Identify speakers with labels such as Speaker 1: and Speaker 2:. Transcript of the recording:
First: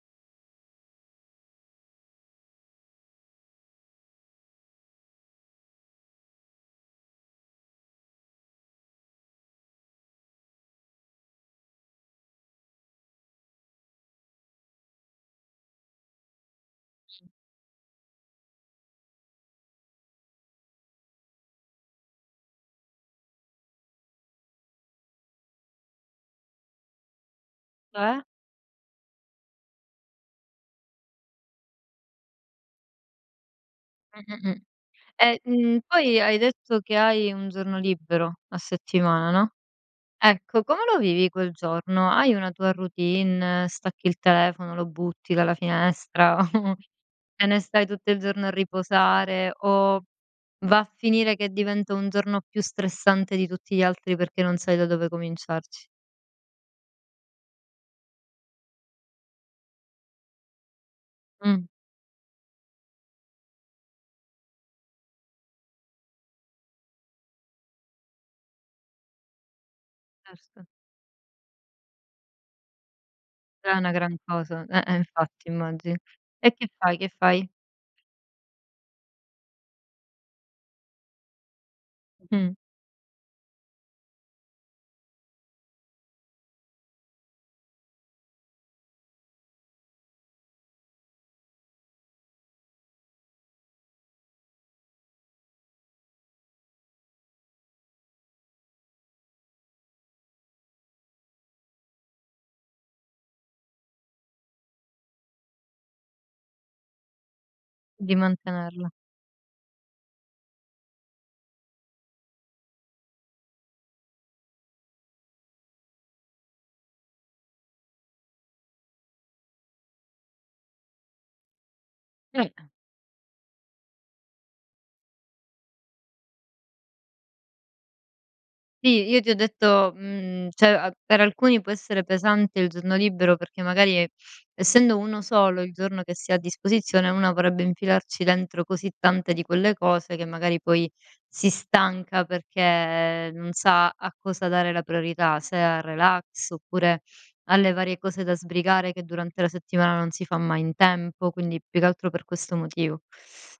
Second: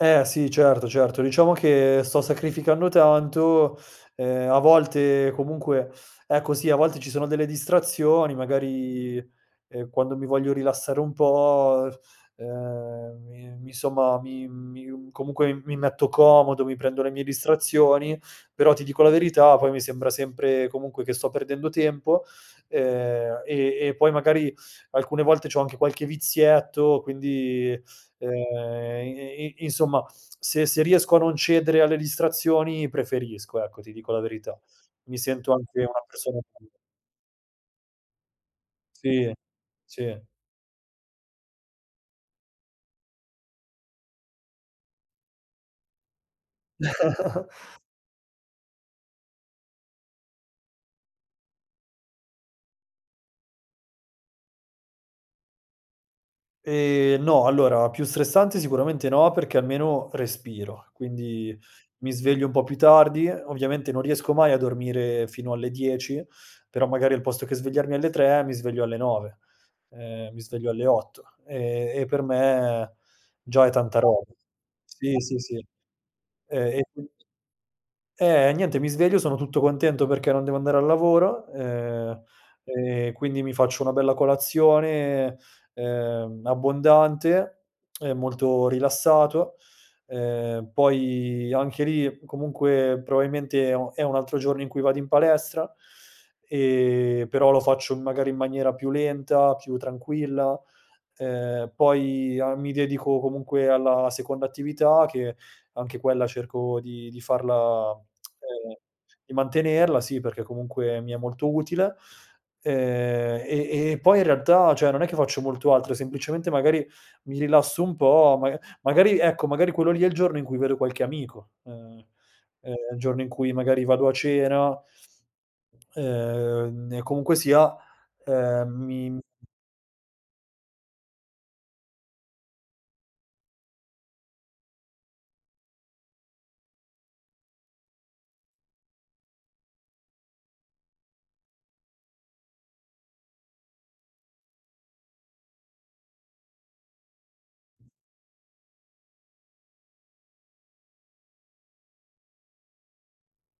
Speaker 1: Eh sì, certo certo. Diciamo che sto sacrificando tanto, ehm, a volte comunque ecco sì, a volte ci sono delle distrazioni, magari, ehm, quando mi voglio rilassare un po', ehm, mi mi somma mi mi comunque mi metto comodo, mi prendo le mie distrazioni, però ti dico la verità, poi mi sembra sempre comunque che sto perdendo tempo, ehm, e e poi magari alcune volte c'ho anche qualche vizietto, quindi,
Speaker 2: Cioè?
Speaker 1: ehm, i i i insomma se se riesco a non cedere alle distrazioni preferisco, ecco, ti dico la verità.
Speaker 2: Mh-mh-mh.
Speaker 1: Mi
Speaker 2: E,
Speaker 1: sento
Speaker 2: mhmm,
Speaker 1: anche una
Speaker 2: poi hai
Speaker 1: persona più
Speaker 2: detto che hai un giorno libero a settimana,
Speaker 1: Sì,
Speaker 2: no,
Speaker 1: sì.
Speaker 2: ecco, come lo vivi quel giorno? Hai una tua routine, stacchi il telefono, lo butti dalla finestra? Te ne stai tutto il giorno a riposare, o va a finire che diventa un giorno più stressante di tutti gli altri perché non sai da dove cominciarci?
Speaker 1: Ehm, no, allora più stressante sicuramente no, perché almeno respiro, quindi
Speaker 2: Mh.
Speaker 1: mi sveglio un po' più tardi. Ovviamente non riesco mai a dormire fino alle 10, però magari al posto che svegliarmi alle 3 mi sveglio alle 9, ehm, mi
Speaker 2: [unintelligible]
Speaker 1: sveglio alle 8; ehm, e per me già è
Speaker 2: È una
Speaker 1: tanta
Speaker 2: gran
Speaker 1: rob
Speaker 2: cosa. Eh-eh,
Speaker 1: sì, sì,
Speaker 2: infatti
Speaker 1: sì.
Speaker 2: immagino. E
Speaker 1: Ehm,
Speaker 2: che
Speaker 1: e
Speaker 2: fai, che
Speaker 1: quindi
Speaker 2: fai?
Speaker 1: eh, niente, mi sveglio, sono tutto contento perché non devo andare al lavoro, ehm,
Speaker 2: Mh.
Speaker 1: e quindi mi faccio una bella colazione, ehm, abbondante e molto rilassato. Ehm, poi anche lì comunque probabilmente è un è un altro giorno in cui vado in palestra, ehm, però lo faccio magari in maniera più lenta, più tranquilla. Ehm, poi a mi dedico comunque alla seconda attività, che anche quella cerco di di farla
Speaker 2: Di
Speaker 1: ehm,
Speaker 2: mantenerla.
Speaker 1: di mantenerla, sì, perché comunque mi è molto utile. Ehm, e e e poi in realtà, cioè, non è che faccio molto altro, semplicemente magari mi rilasso un po', maga magari ecco, magari quello lì è il giorno in cui vedo qualche amico, ehm,
Speaker 2: [unintelligible]
Speaker 1: ehm, è il giorno in cui magari vado a cena; ehm, e comunque sia, ehm,
Speaker 2: Sì,
Speaker 1: mi,
Speaker 2: io ti ho
Speaker 1: mhmm
Speaker 2: detto mhmm, cioè a per alcuni può essere pesante il giorno libero perché magari essendo 1 solo il giorno che si ha a disposizione, una vorrebbe infilarci dentro così tante di quelle cose che magari poi si stanca perché non sa a cosa dare la priorità, se al relax oppure alle varie cose da sbrigare che durante la settimana non si fa mai in tempo. Quindi più che altro per questo motivo.